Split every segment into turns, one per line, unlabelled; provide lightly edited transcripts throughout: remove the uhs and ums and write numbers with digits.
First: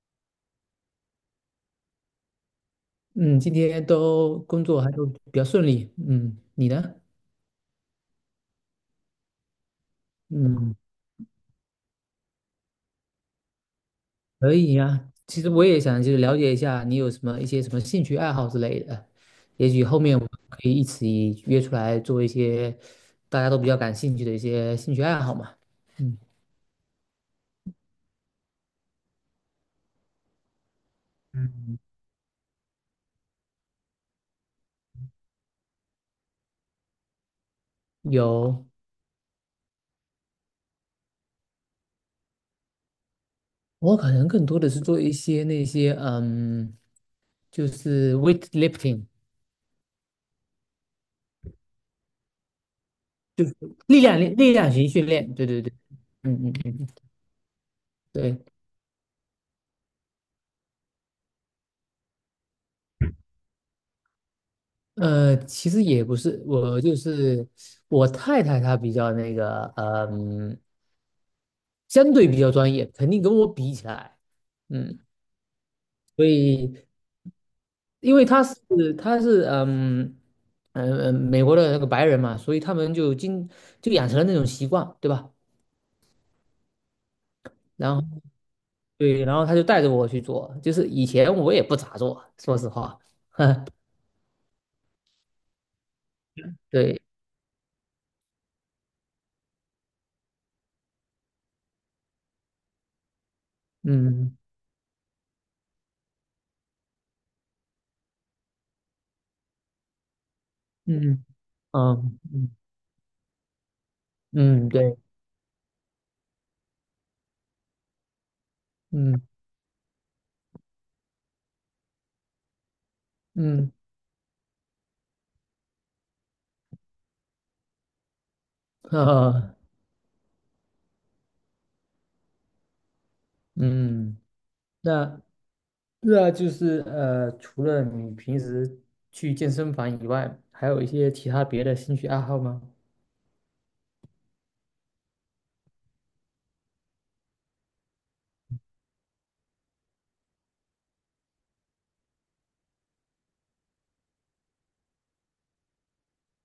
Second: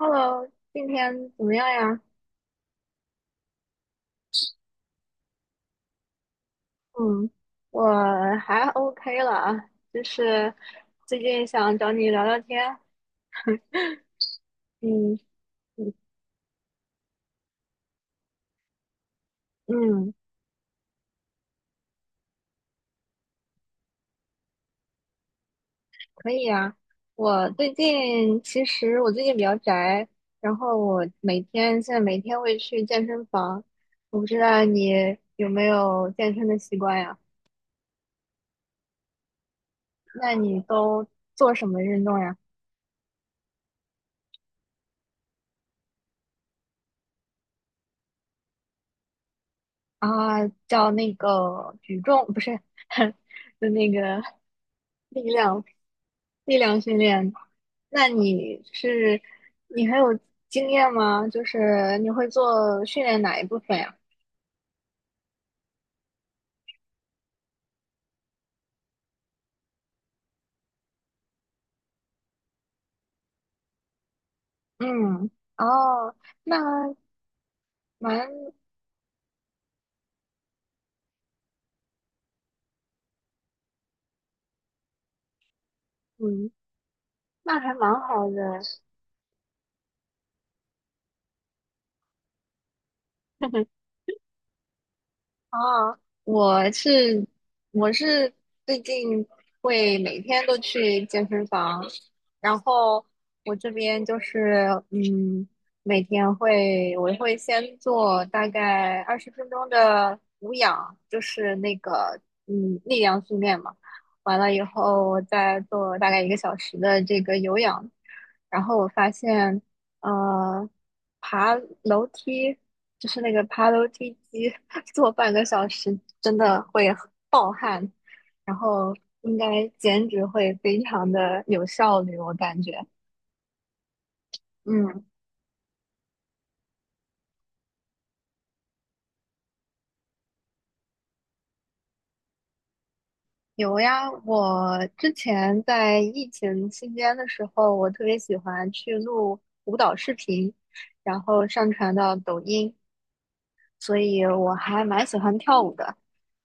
Hello，今天怎么样呀？
嗯，今天都工作还都比较顺利。嗯，你呢？
嗯，我还 OK 了啊，就是
嗯，
最近想找你聊聊天。
可以呀。
嗯
其实我也
嗯，
想就是了解一下你有什么一些什么兴趣爱好之类的，也许后
嗯，
面我们可以一起约出来做一些大家都比较感兴趣的一些兴趣爱好嘛。嗯
可以啊。我最近其实我最近比较宅，然后我每
嗯，
天现在每天会去健身房。我不知道你有没有健身的习惯呀？
有，
那你都做什么运动呀？
我可能更多的是做一些那些就是 weightlifting
啊，叫那个举重，不是，就那
力量
个
力量型训
力
练。对对
量。
对，嗯嗯
力
嗯，
量
嗯
训练，那
对。
你是你还有经验吗？就是你会做训练哪一部分呀？
其实也不是，我就是我太太，她比较那个，相对比较专业，肯定跟我比起来，嗯，
嗯，哦，
所
那
以因
蛮
为她是美国的那个白人嘛，所以他们就养成了那种习惯，对吧？
嗯，那还蛮
然后
好的。
对，然后她就带着我去做，就是以前我也不咋做，说实话，
啊，我
对，
是我是最近会每天都去健身房，然后我这边就
嗯
是每天会我会先做大概20分钟的无氧，就
嗯
是那
嗯
个
嗯
力量训练嘛，完了以
嗯，对，
后我再做大概1个小时的这个有氧，然后我发
嗯
现呃爬楼梯。就是那个爬
嗯
楼梯机 做半个小时，真的会暴汗，然后应
啊
该减脂会非常的有效率，我感觉。
嗯。
嗯，
那那就是除了你平时去健身房以外，还有一些其他别的兴趣爱好吗？
有呀，我之前在疫情期间的时候，我特别喜欢去录舞蹈视频，然后上传到抖音，所以我还蛮喜欢跳舞的。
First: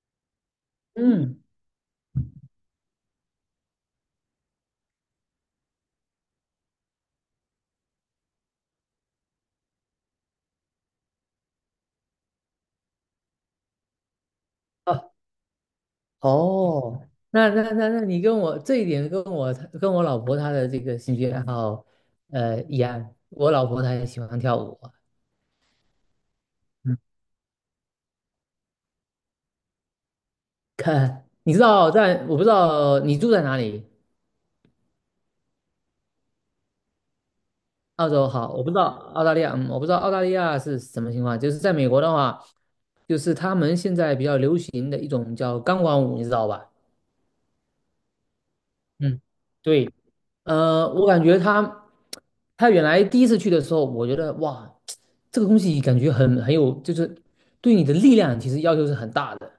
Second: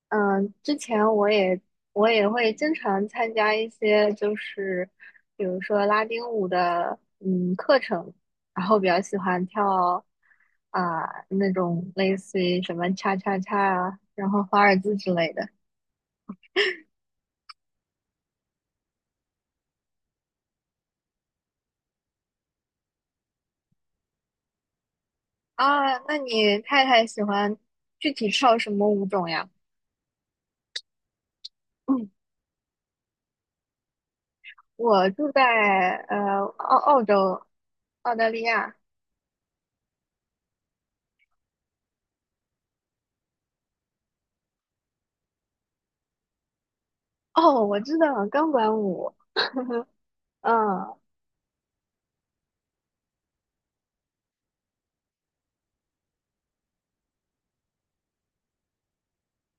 嗯，之前我
嗯，
也我也会经常参加一些，就是比如说拉丁舞的课程，然后比较喜欢跳啊、那种类似于什么 cha cha cha 啊，然后华尔兹
啊，
之类的
哦，那你跟我这一点跟我老婆她的这个兴趣爱好，一样。我老婆她也喜欢跳舞啊
啊。那你太
嗯
太喜欢具体跳什么舞种呀？
看，你知道
嗯，
不知道你住在哪里？
我住在呃澳澳洲
澳
澳
洲
大利
好，我不
亚。
知道澳大利亚，我不知道澳大利亚是什么情况。就是在美国的话，就是他们现在比较流行的一种叫钢管舞，你知道吧？
哦，我知道钢管舞。
嗯对，
嗯，
我感觉他原来第一次去的时候，我觉得哇，这个东西感觉很有，就是对你的力量其实要求是很大的。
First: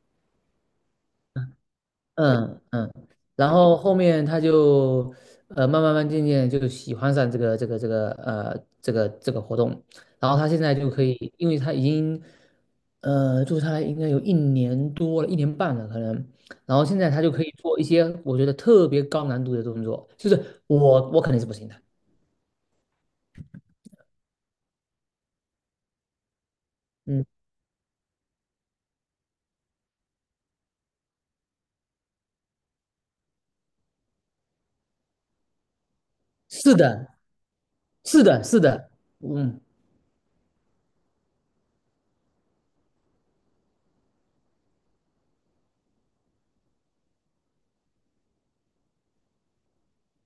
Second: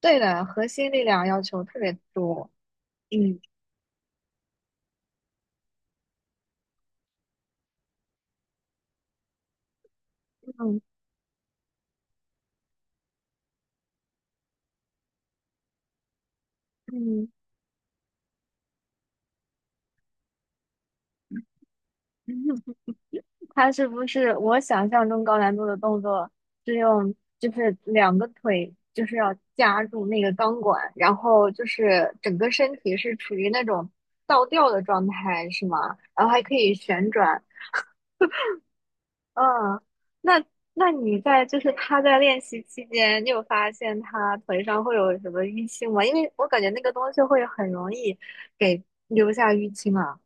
对的，核心力量要求特别多。
嗯嗯，
嗯
然后后面他就慢慢渐渐就喜欢上这个活动，然后他现在
嗯
就可以，因为他已经做下来应该有1年多了，1年半了可能，然后现在他
嗯，
就可以做一些我觉得特别高难度的动作，就是我肯定是不行的，
他是不是我想象中高难度的动作是用
嗯，
就是2个腿就是要夹住那个钢管，然后就是整个身体是处于那种倒吊的状态，是吗？然后还可以
是的，
旋转。
是的，是的，嗯。
嗯，那那你在就是他在练习期间，你有发现他腿上会有什么淤青吗？因为我感觉那个东西会很容易给留下淤青啊。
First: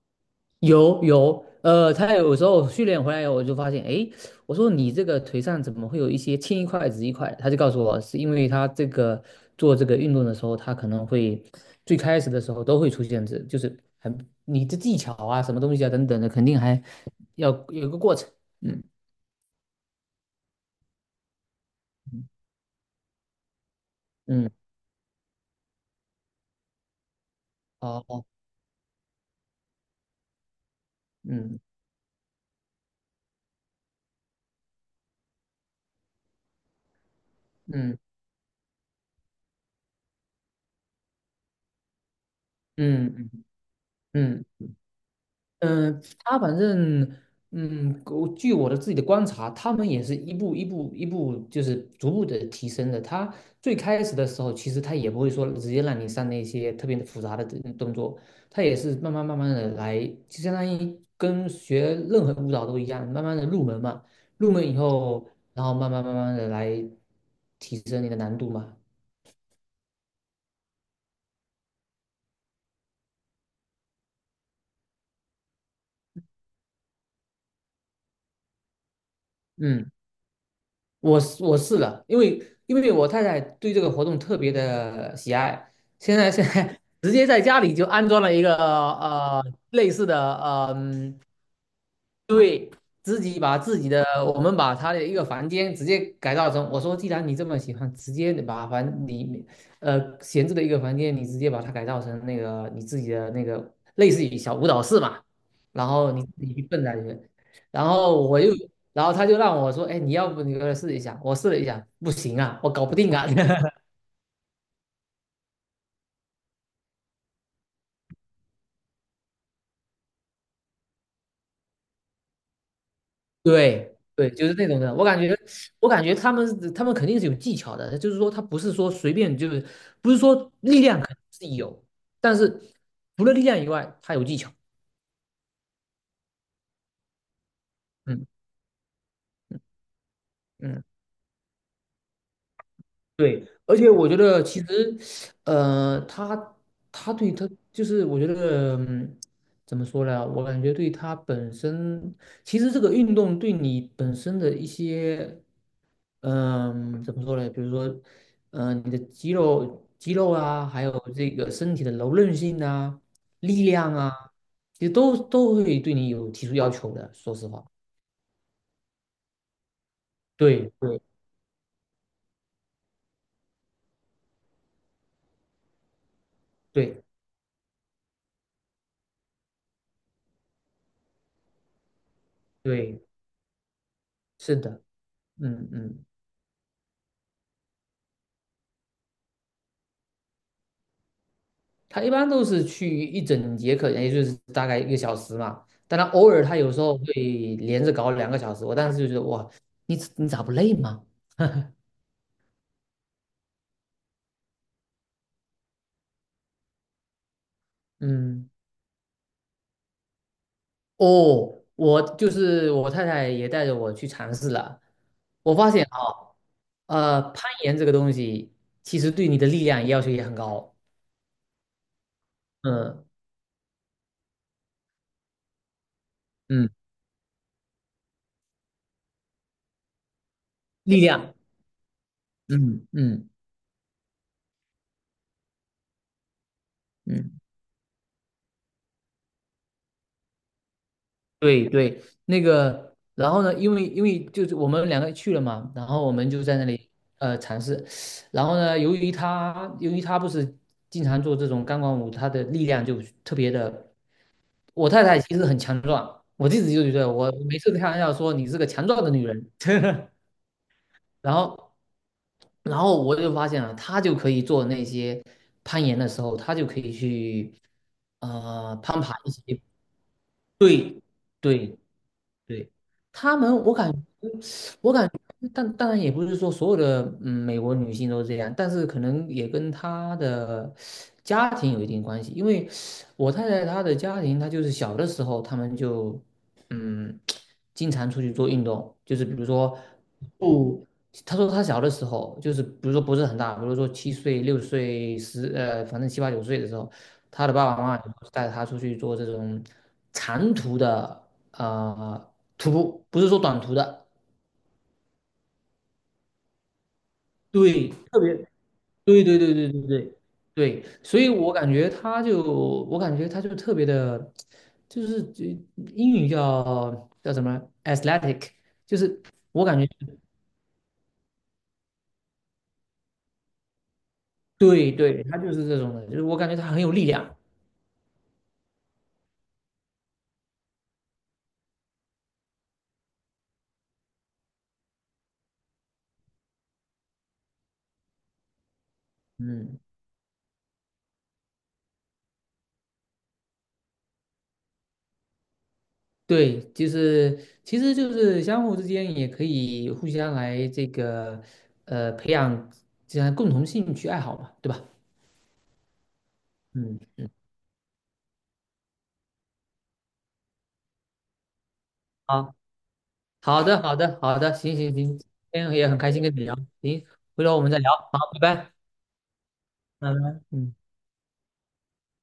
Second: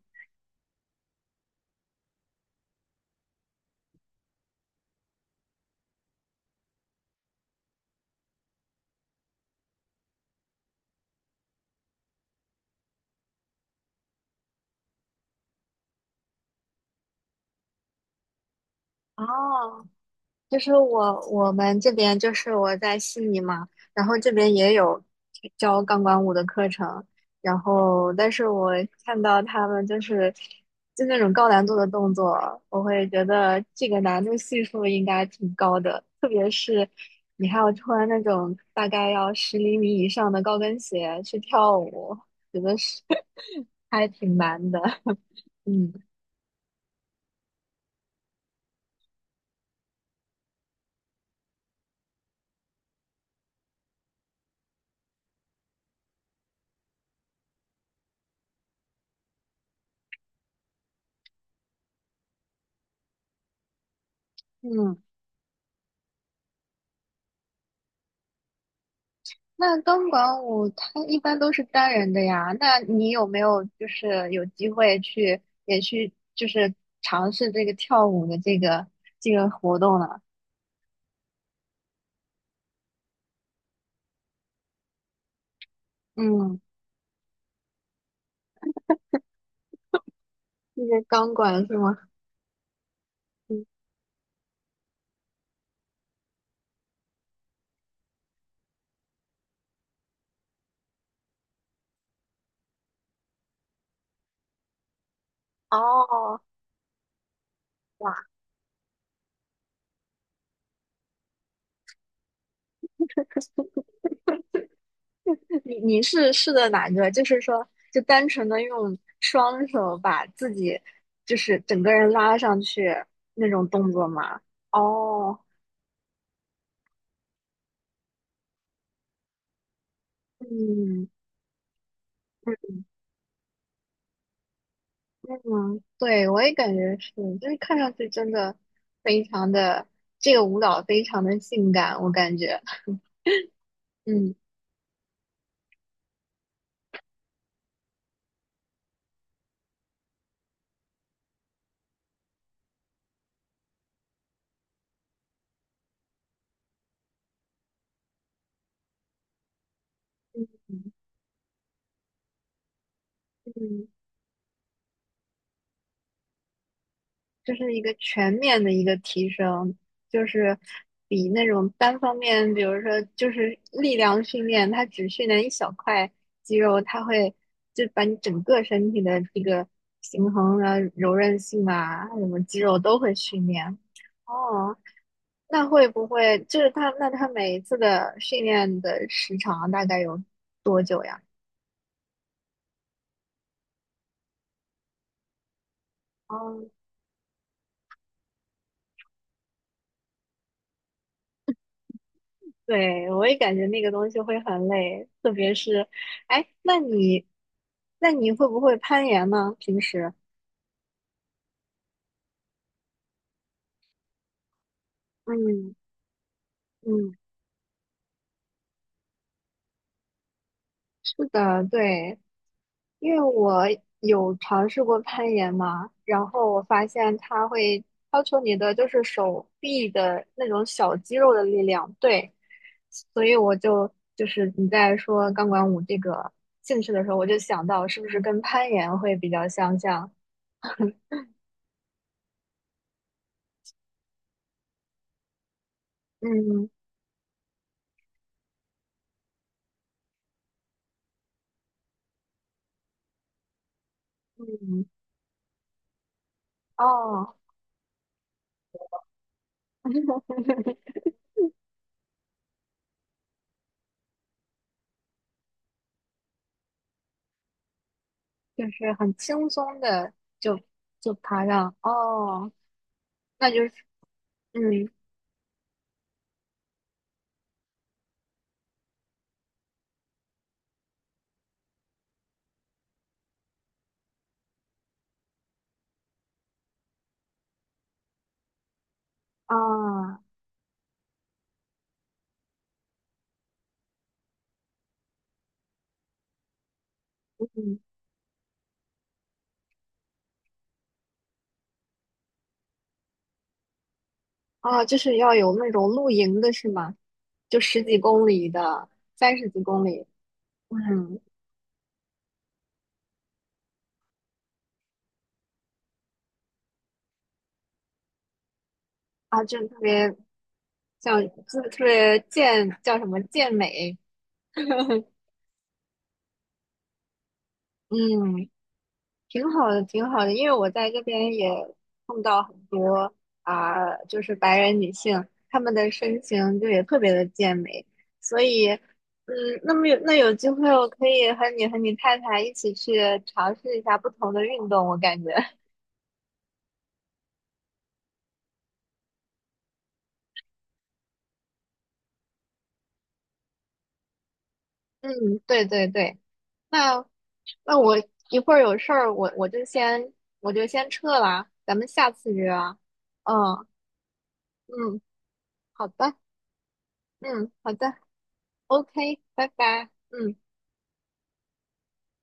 有有，他有时候训练回来以后，我就发现，诶，我说你这个腿上怎么会有一些青一块紫一块？他就告诉我，是因为他这个做这个运动的时候，他可能会最开始的时候都会出现这，就是很你的技巧啊，什么东西啊等等的，肯定还要有个过程。嗯
哦，就是我们这边就是我在悉尼嘛，然后这
嗯，
边也有教钢管舞的课程，然
好，嗯哦
后
哦
但是我看到他们就那种高
嗯
难度的动作，我会觉得这个难度系数应该挺高的，特别是你还要
嗯
穿那种大概要10厘米以上的高跟鞋去跳舞，觉得是
嗯
还挺
嗯。嗯
难的，嗯。
嗯，他反正，我据我的自己的观察，他们也是一步一步一步，就是逐步的提升的。他最开始的时候，其实他也不会说直接让你上那些特别的复杂的这动作，他也是慢慢慢慢的来，就相当于跟学任何舞蹈都一样，慢慢的入门嘛。入门以
嗯，
后，然后慢慢慢慢的来提升你的难度嘛。
那钢管舞它一般都是单人的呀，那你有没有就是有机会去也去就是尝试这个跳舞的这个活
嗯。
动呢？
我是了，因为我太太对这个活动特别的喜爱，现在现
嗯，
在 直接在家里就安装了一个类似的
那个钢管是吗？
对，自己把
嗯，
自己的，我们把他的一个房间直接改造成，我说，既然你这么喜欢，直接你闲置的一个房间，你直接把它改造成那个你自己的那个类似于小舞蹈室嘛，然后你
哦，
自己去蹦在里面。然
哇，
后我又，然后他就让我说，哎，你要不你过来试一下，我试了一下，不行啊，我搞不定啊，
你是试的哪个？就是说，就单纯的用双手把自己，就是整个人拉上去那种动
对
作
对，
吗？
就是那种的。我感觉，
哦，
我感觉他们肯定是有技巧的，就是说他不是说随便，就是不是说力量
嗯嗯，
肯定是有，但是除了力量以外，他有技巧。
嗯，对，我也感觉是，就是看上去
嗯
真的非常的，这个舞蹈
嗯，
非常的性感，我感觉，
对。而且我觉
嗯
得其实，呃，他他就是我觉得，怎么说呢？我感觉对他本身，其实这个运动对你本身的一些。怎么说呢？比如说，你的肌肉啊，还有这个身体的柔韧性啊、力
嗯，
量啊，其实都会对你有提出要求的。说实
就
话，
是一个全面的一个提升，就是
对对
比那种单方面，比如说就是力量训练，它只训练一小块肌肉，
对
它会就把你整个身体的这个平衡啊、柔韧性啊，什么肌肉都
对，
会训练。
是
哦，
的，
那
嗯
会不
嗯，
会就是他？那他每一次的训练的时长啊大概有多久呀？
他一般都是去一整节课，也就是大概1个小时嘛。但他偶尔他
哦，
有时候会连着搞2个小时，我当时就觉得哇，你咋不累吗？
对，我也感觉那个东西会很累，特别是，哎，那你，
嗯。
会不会攀岩呢？平时？
哦，我就是我太太也带着我去尝试了，我发
嗯
现啊，
嗯，
攀岩这个东西其实对你的力量要求也很高，
是的，对。
嗯
因为我有尝试过攀岩嘛，然后我
嗯，
发现它会要求你的就是手臂的那种小
力
肌肉
量，
的力量，对，
嗯
所
嗯
以我就是你在说钢管舞这个兴趣的时候，我就
嗯，
想到是不是跟攀岩会比较相像？
对对，那个，然后呢，因为就是我们两个去了嘛，然后我们就在那
嗯
里尝试，然后呢，由于他不是经常做这种钢管舞，他的力量就特别的。
嗯，
我太太其实很强壮，我一直就觉得我
哦，
每次开玩笑说你是个强壮的女人，然后，然后我就发现了，她就可以做那些攀岩的时候，她就可以去
就是
攀
很
爬一
轻
些
松的就
对
就爬上，
对
哦，
对，他
那
们，
就是
我感觉，
嗯
我感觉，但当然也不是说所有的美国女性都这样，但是可能也跟她的家庭有一定关系。因为我太太她的家庭，她就是小的时候，他们就嗯经常出去做运动，就是比如说
啊。
不，她说她小的时候，就是比如说不是很大，比如说7岁、6岁、反正七八九岁的时候，她的爸爸
嗯。
妈妈就带她出去做这种长途的。啊、呃途，不是说短途的，
啊，就是要有那种露营的是吗？就十
对，
几
特
公
别，
里的，
对
三
对
十
对
几
对对
公里，
对对，
嗯，
所以我感觉他就，特别的，就是英语叫什么 athletic，就是
啊，
我
就特
感觉，
别像，就特别健，叫什么健美，
对 对，他就是这种的，就是我感觉他很有力量，
嗯，挺好的，挺好的，因为我在这边也碰到很多啊、就是白人女性，她们的身形就也特别的健美，所以，嗯，那
嗯，
么有那有机会，我可以和你太太一起去尝试一下不同的运动，我感觉。
对，就是其实就是相互之间也可以互相来这个培养这样共同兴趣爱好嘛，对吧？
嗯，对对对，
嗯
那
嗯。
那我一会儿有事儿，我就先撤了，咱们下次约
好。
啊。
好
嗯
的，好的，好的，行行
嗯，
行，今天
好
也很开
的，
心跟你聊，行，回
嗯
头我们
好
再聊，
的
好，拜拜，
，OK，拜拜，
拜
嗯。
拜，嗯。